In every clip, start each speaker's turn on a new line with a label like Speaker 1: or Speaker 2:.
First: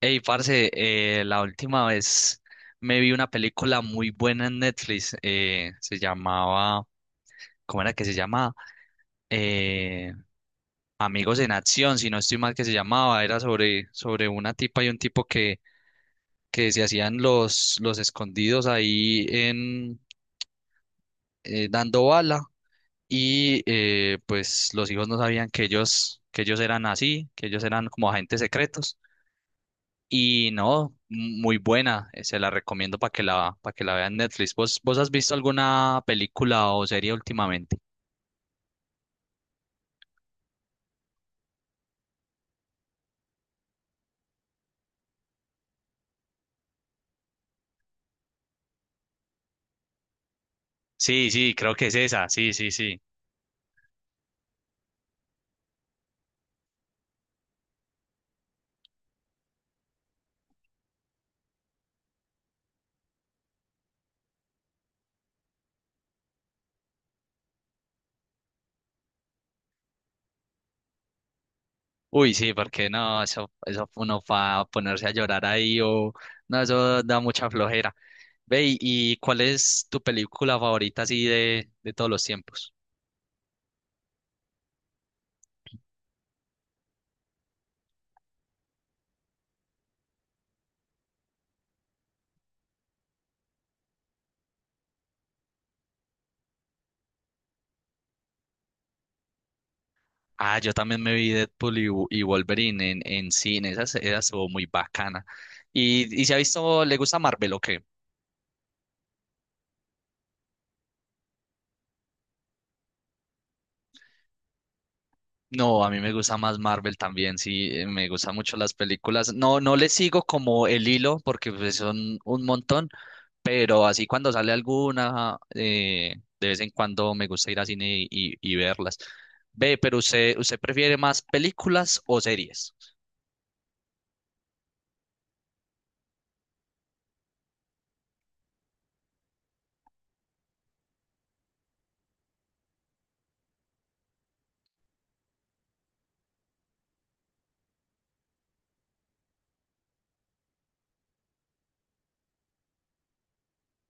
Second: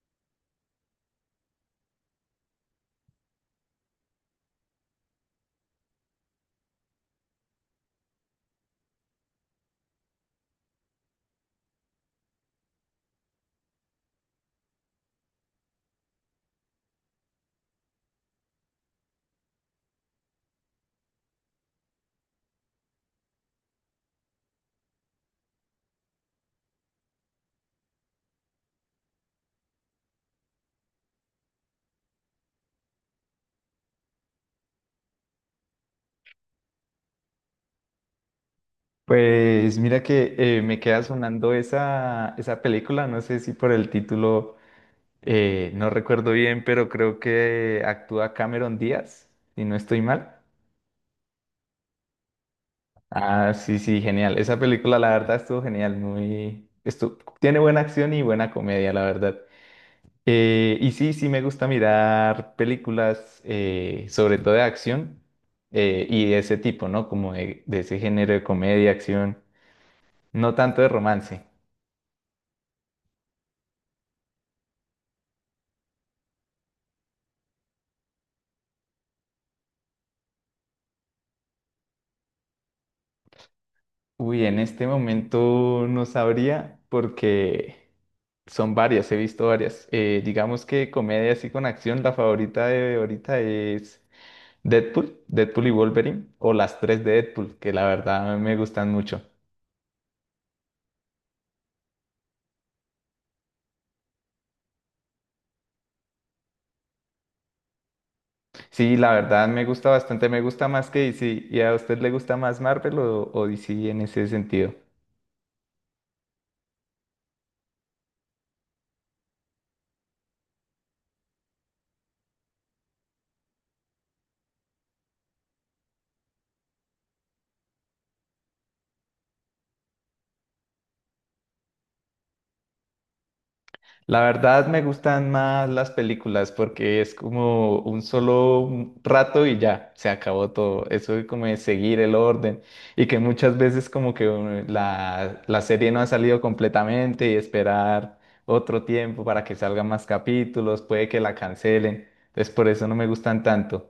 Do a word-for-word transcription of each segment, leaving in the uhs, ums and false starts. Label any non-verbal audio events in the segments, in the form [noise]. Speaker 1: Hey, parce, eh, la última vez me vi una película muy buena en Netflix. Eh, se llamaba, ¿cómo era que se llamaba? Eh, Amigos en Acción, si no estoy mal que se llamaba. Era sobre, sobre una tipa y un tipo que, que se hacían los, los escondidos ahí en eh, dando bala. Y eh, pues los hijos no sabían que ellos, que ellos eran así, que ellos eran como agentes secretos. Y no, muy buena, eh, se la recomiendo para que la, para que la vean en Netflix. ¿Vos, vos has visto alguna película o serie últimamente?
Speaker 2: Pues mira que eh, me queda sonando esa, esa película, no sé si por el título, eh, no recuerdo bien, pero creo que actúa Cameron Díaz, si no estoy mal.
Speaker 1: Sí, sí, creo que es esa, sí, sí, sí.
Speaker 2: Ah, sí, sí, genial. Esa película la verdad estuvo genial, muy... estu- Tiene buena acción y buena comedia, la verdad. Eh, y sí, sí me gusta mirar películas, eh, sobre todo de acción eh, y de ese tipo, ¿no? Como de de ese género de comedia, acción, no tanto de romance.
Speaker 1: Uy, sí, porque no, eso, eso uno va a ponerse a llorar ahí o no, eso da mucha flojera. Ve, ¿y y cuál es tu película favorita así de, de todos los tiempos?
Speaker 2: Uy, en este momento no sabría porque son varias, he visto varias. Eh, digamos que comedia así con acción, la favorita de ahorita es Deadpool, Deadpool y Wolverine, o las tres de Deadpool, que la verdad me gustan mucho.
Speaker 1: Ah, yo también me vi Deadpool y, Wo- y Wolverine en, en cine, esa, se- esa estuvo muy bacana. ¿Y, y se ha visto, le gusta Marvel o qué?
Speaker 2: Sí, la verdad me gusta bastante, me gusta más que D C. ¿Y a usted le gusta más Marvel o, o D C en ese sentido?
Speaker 1: No, a mí me gusta más Marvel también, sí, eh, me gustan mucho las películas. No, no le sigo como el hilo porque pues, son un montón, pero así cuando sale alguna, eh, de vez en cuando me gusta ir al cine y, y- y verlas. Ve, pero usted, ¿usted prefiere más películas o series?
Speaker 2: La verdad me gustan más las películas porque es como un solo rato y ya, se acabó todo. Eso de como de seguir el orden y que muchas veces como que uh, la, la serie no ha salido completamente y esperar otro tiempo para que salgan más capítulos, puede que la cancelen. Entonces por eso no me gustan tanto.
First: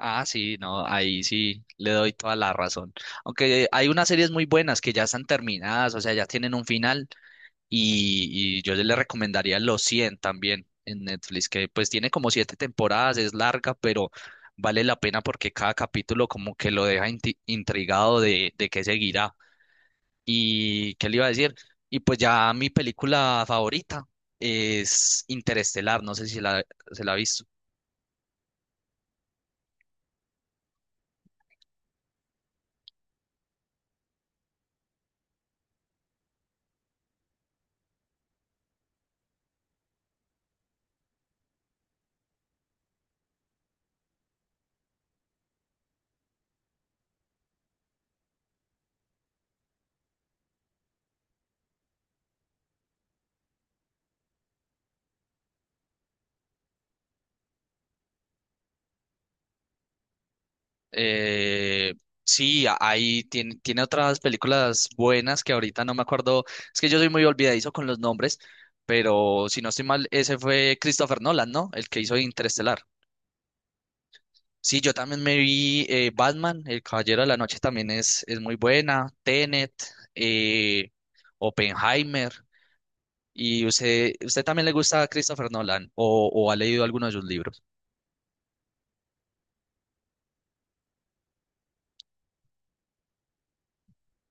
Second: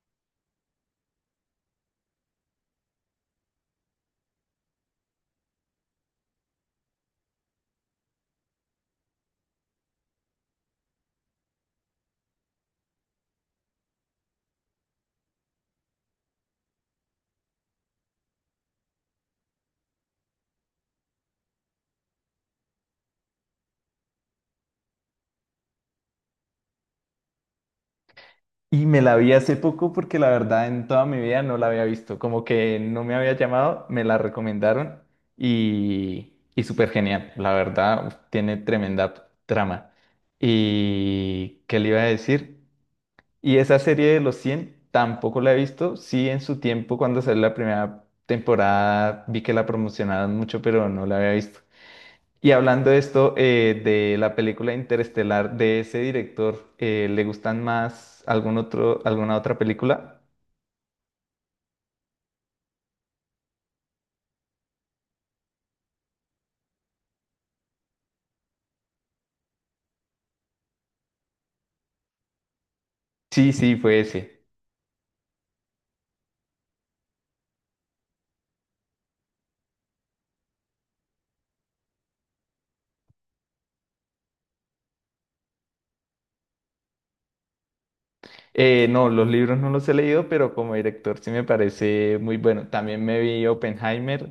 Speaker 1: Ah, sí, no, ahí sí le doy toda la razón. Aunque hay unas series muy buenas que ya están terminadas, o sea, ya tienen un final y y yo le recomendaría Los cien también en Netflix, que pues tiene como siete temporadas, es larga, pero vale la pena porque cada capítulo como que lo deja inti- intrigado de, de qué seguirá. ¿Y qué le iba a decir? Y pues ya mi película favorita es Interestelar, no sé si la, se la ha visto.
Speaker 2: Y me la vi hace poco porque la verdad en toda mi vida no la había visto, como que no me había llamado, me la recomendaron y, y súper genial, la verdad uf, tiene tremenda trama. ¿Y qué le iba a decir? Y esa serie de los cien tampoco la he visto, sí en su tiempo cuando salió la primera temporada vi que la promocionaron mucho, pero no la había visto. Y hablando de esto, eh, de la película Interestelar de ese director, eh, ¿le gustan más algún otro, alguna otra película?
Speaker 1: Eh, sí, a- ahí tiene, tiene otras películas buenas que ahorita no me acuerdo. Es que yo soy muy olvidadizo con los nombres, pero si no estoy mal, ese fue Christopher Nolan, ¿no? El que hizo Interestelar.
Speaker 2: Sí, sí, fue ese.
Speaker 1: Sí, yo también me vi eh, Batman, El Caballero de la Noche también es, es muy buena, Tenet, eh, Oppenheimer. ¿Y usted, usted también le gusta a Christopher Nolan o, o ha leído alguno de sus libros?
Speaker 2: Eh, no, los libros no los he leído, pero como director sí me parece muy bueno. También me vi Oppenheimer,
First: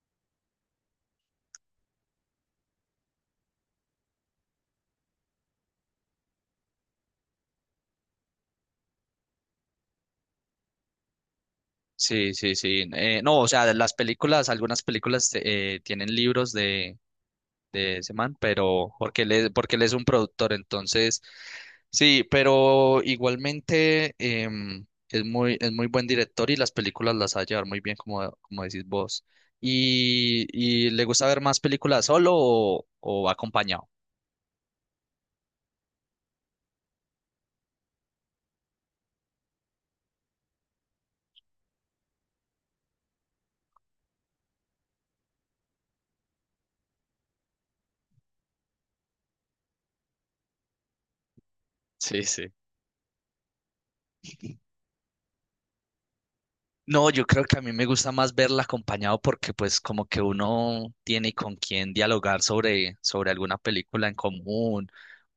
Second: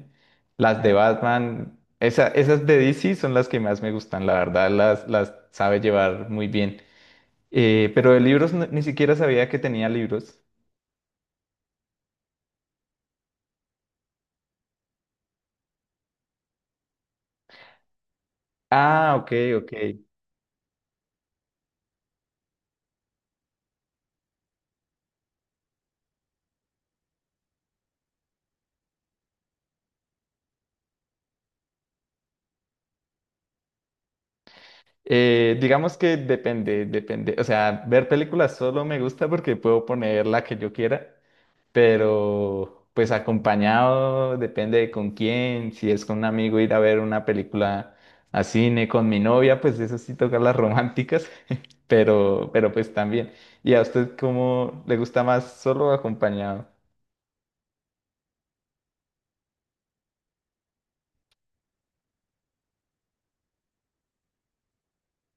Speaker 2: las de Batman, esa- esas de D C son las que más me gustan, la verdad, las, las sabe llevar muy bien. Eh, pero de libros no- ni siquiera sabía que tenía libros.
Speaker 1: Sí, sí, sí. Eh, no, o sea, de las películas, algunas películas eh, tienen libros de, de ese man, pero
Speaker 2: Ah,
Speaker 1: porque él
Speaker 2: ok,
Speaker 1: es,
Speaker 2: ok.
Speaker 1: porque él es un productor, entonces sí, pero igualmente em, es muy, es muy buen director y las películas las sabe llevar muy bien, como, como decís vos. ¿Y, y le gusta ver más películas solo o, o acompañado?
Speaker 2: Eh, digamos que depende, depende. O sea, ver películas solo me gusta porque puedo poner la que yo quiera, pero pues acompañado depende de con quién. Si es con un amigo ir a ver una película a cine con mi novia, pues eso sí toca las románticas, [laughs]
Speaker 1: Sí,
Speaker 2: pero,
Speaker 1: sí.
Speaker 2: pero pues también. ¿Y a usted cómo le gusta más solo o acompañado?
Speaker 1: No, yo creo que a mí me gusta más verla acompañado porque pues como que uno tiene con quién dialogar sobre, sobre alguna película en común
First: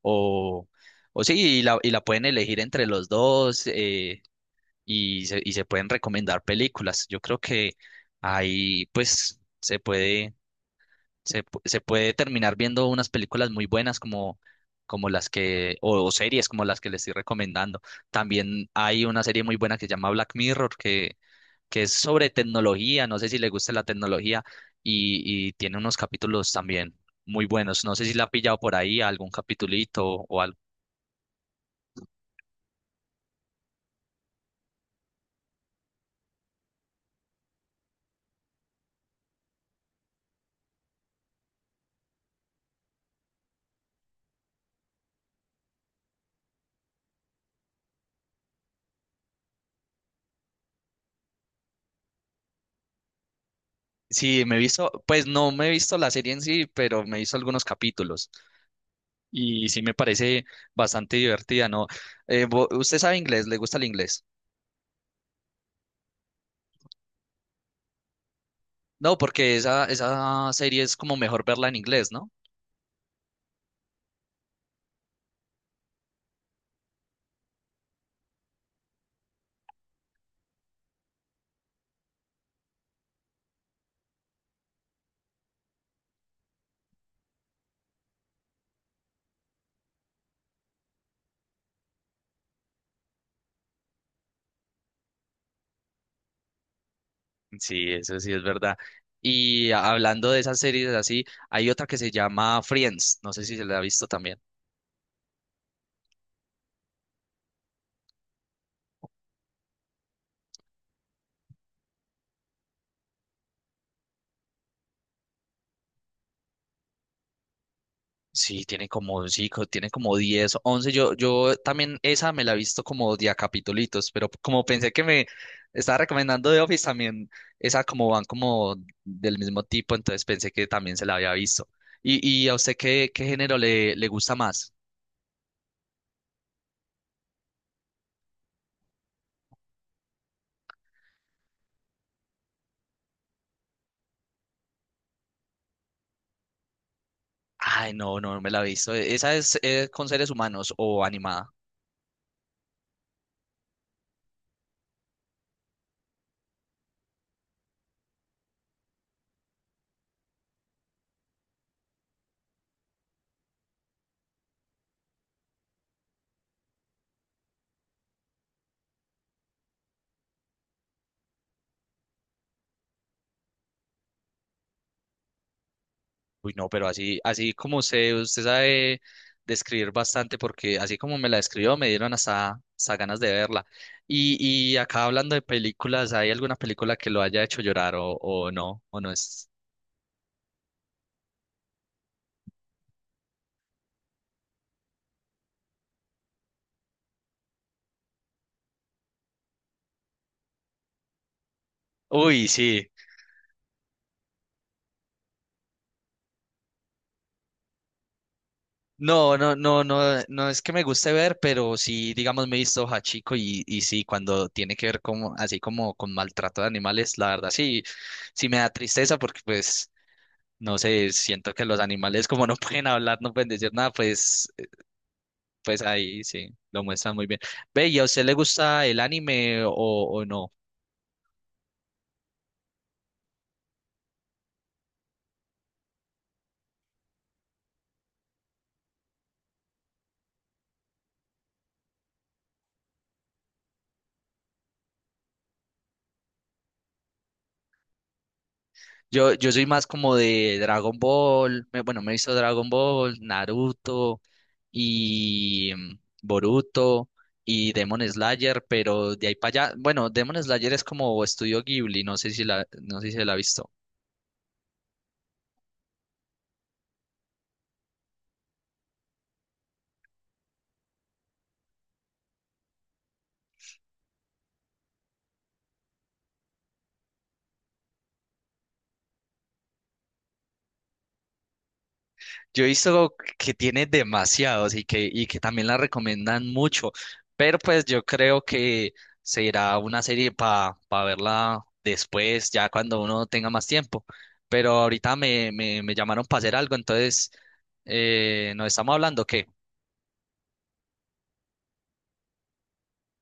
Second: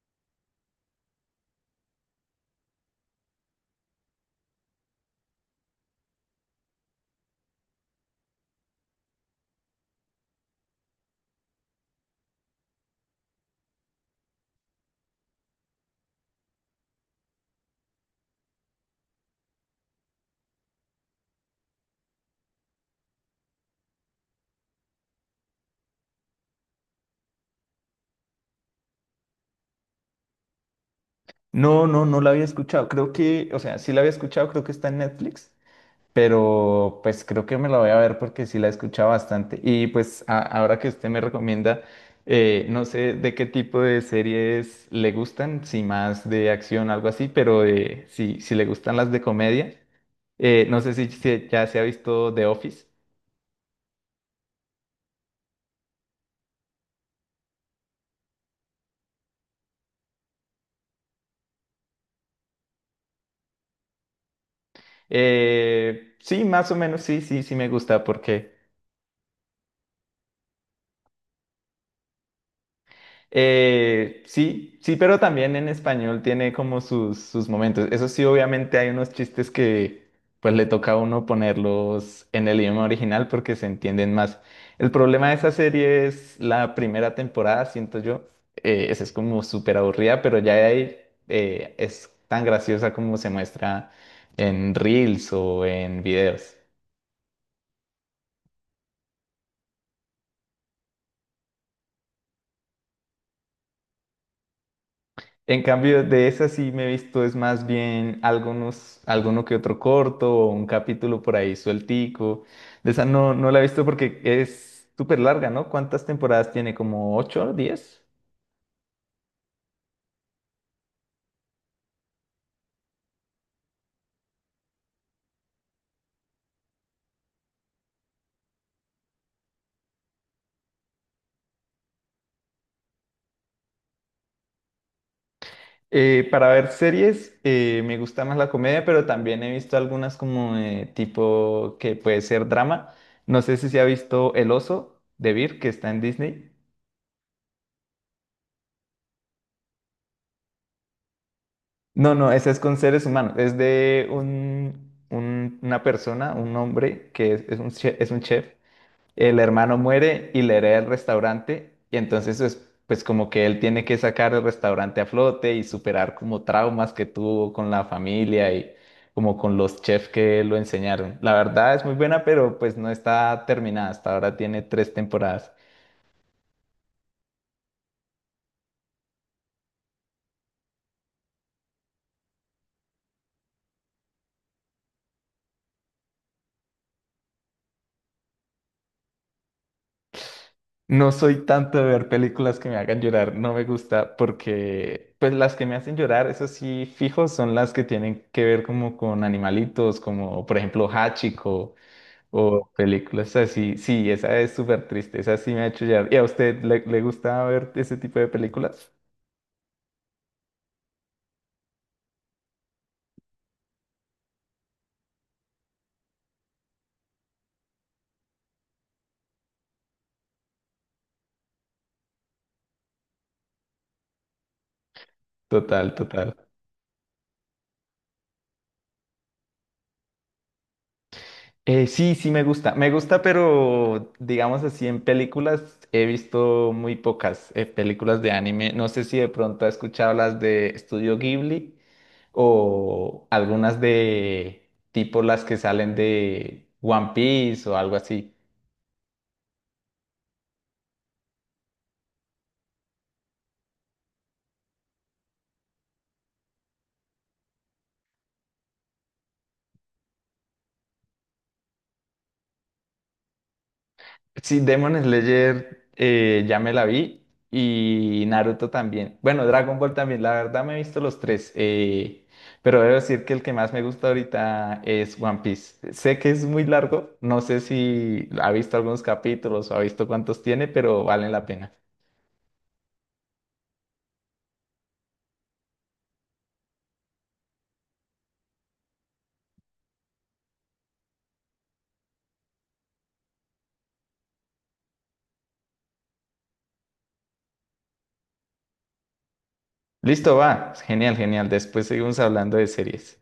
Speaker 1: o, o sí, y la, y la pueden elegir entre los dos. Eh, y se, y se pueden recomendar películas. Yo creo que ahí pues se puede, se, pu- se puede terminar viendo unas películas muy buenas como, como las que, o, o series como las que le estoy recomendando. También hay una serie muy buena que se llama Black Mirror, que, que es sobre tecnología, no sé si le gusta la tecnología, y, y tiene unos capítulos también muy buenos. No sé si la ha pillado por ahí algún capitulito o algo.
Speaker 2: No, no, no la había escuchado. Creo que, o sea, sí la había escuchado, creo que está en Netflix. Pero pues creo que me la voy a ver porque sí la he escuchado bastante. Y pues a- ahora que usted me recomienda, eh, no sé de qué tipo de series le gustan, si más de acción, algo así, pero eh, si, si le gustan las de comedia, eh, no sé si, se- ya se ha visto The Office.
Speaker 1: Sí, me he visto, pues no me he visto la serie en sí, pero me he visto algunos capítulos. Y sí me parece bastante divertida, ¿no? Eh, vo- ¿usted sabe inglés? ¿Le gusta el inglés?
Speaker 2: Eh, sí, más o menos, sí, sí, sí me gusta porque...
Speaker 1: No, porque esa, esa serie es como mejor verla en inglés, ¿no?
Speaker 2: Eh, sí, sí, pero también en español tiene como sus, sus momentos. Eso sí, obviamente hay unos chistes que pues le toca a uno ponerlos en el idioma original porque se entienden más. El problema de esa serie es la primera temporada, siento yo. Eh, esa es como súper aburrida, pero ya de ahí eh, es tan graciosa como se muestra en reels o en videos.
Speaker 1: Sí, eso sí es verdad. Y hablando de esas series así, hay otra que se llama Friends, no sé si se la ha visto también.
Speaker 2: En cambio, de esas sí me he visto, es más bien algunos, alguno que otro corto o un capítulo por ahí sueltico. De esa no, no la he visto porque es súper larga, ¿no? ¿Cuántas temporadas tiene? ¿Como ocho o diez?
Speaker 1: Sí, tiene como, sí, co- tiene como diez, once. Yo, yo también esa me la he visto como de a capitulitos, pero como pensé que me estaba recomendando The Office, también esa como van como del mismo tipo, entonces pensé que también se la había visto. ¿Y, y a usted qué, qué género le, le gusta más?
Speaker 2: Eh, para ver series, eh, me gusta más la comedia, pero también he visto algunas como eh, tipo que puede ser drama. No sé si se ha visto El Oso de Vir, que está en Disney.
Speaker 1: Ay, no, no no me la he visto. ¿E-, ¿Esa es eh, con seres humanos o animada?
Speaker 2: No, no, ese es con seres humanos. Es de un, un- una persona, un hombre que es, es un chef, es un chef. El hermano muere y le hereda el restaurante. Y entonces es pues como que él tiene que sacar el restaurante a flote y superar como traumas que tuvo con la familia y como con los chefs que lo enseñaron. La verdad es muy buena, pero pues no está terminada. Hasta ahora tiene tres temporadas.
Speaker 1: Uy, no, pero así, así como usted, usted sabe describir bastante, porque así como me la describió, me dieron hasta, hasta ganas de verla. Y, y acá hablando de películas, ¿hay alguna película que lo haya hecho llorar o, o no? ¿O no es?
Speaker 2: No soy tanto de ver películas que me hagan llorar, no me gusta porque pues las que me hacen llorar, eso sí, fijo, son las que tienen que ver como con animalitos, como por ejemplo Hachiko
Speaker 1: Uy,
Speaker 2: o
Speaker 1: sí.
Speaker 2: películas así. Sí, esa es súper triste, esa sí me ha hecho llorar. ¿Y a usted le, le gusta ver ese tipo de películas?
Speaker 1: No, no, no, no, no es que me guste ver, pero sí, digamos, me he visto Hachiko y, y sí, cuando tiene que ver como, así como con maltrato de animales, la verdad sí, sí me da tristeza porque pues, no sé, siento que los animales como no [laughs] pueden hablar, no pueden decir nada, pues pues
Speaker 2: Total,
Speaker 1: ahí
Speaker 2: total.
Speaker 1: sí, lo muestran muy bien. Ve, ¿y a usted le gusta el anime o, o no?
Speaker 2: Eh, sí, sí me gusta. Me gusta, pero digamos así, en películas he visto muy pocas eh, películas de anime. No sé si de pronto has escuchado las de Estudio Ghibli o algunas de tipo las que salen de One Piece o algo así.
Speaker 1: Yo, yo soy más como de Dragon Ball, me- bueno, me he visto Dragon Ball, Naruto y mm, Boruto y Demon Slayer, pero de ahí para allá, bueno, Demon Slayer es como estudio Ghibli, no sé si la, no sé si la ha visto.
Speaker 2: Sí, Demon Slayer eh, ya me la vi y Naruto también. Bueno, Dragon Ball también, la verdad me he visto los tres, eh, pero debo decir que el que más me gusta ahorita es One Piece. Sé que es muy largo, no sé si ha visto algunos capítulos o ha visto cuántos tiene, pero valen la pena.
Speaker 1: Yo he visto que tiene demasiados y que, y que también la recomiendan mucho, pero pues yo creo que será una serie para verla después, ya cuando uno tenga más tiempo. Pero ahorita me, me, me llamaron para hacer algo, entonces eh, nos estamos hablando, ¿qué?
Speaker 2: Listo, va. Genial, genial. Después seguimos hablando de series.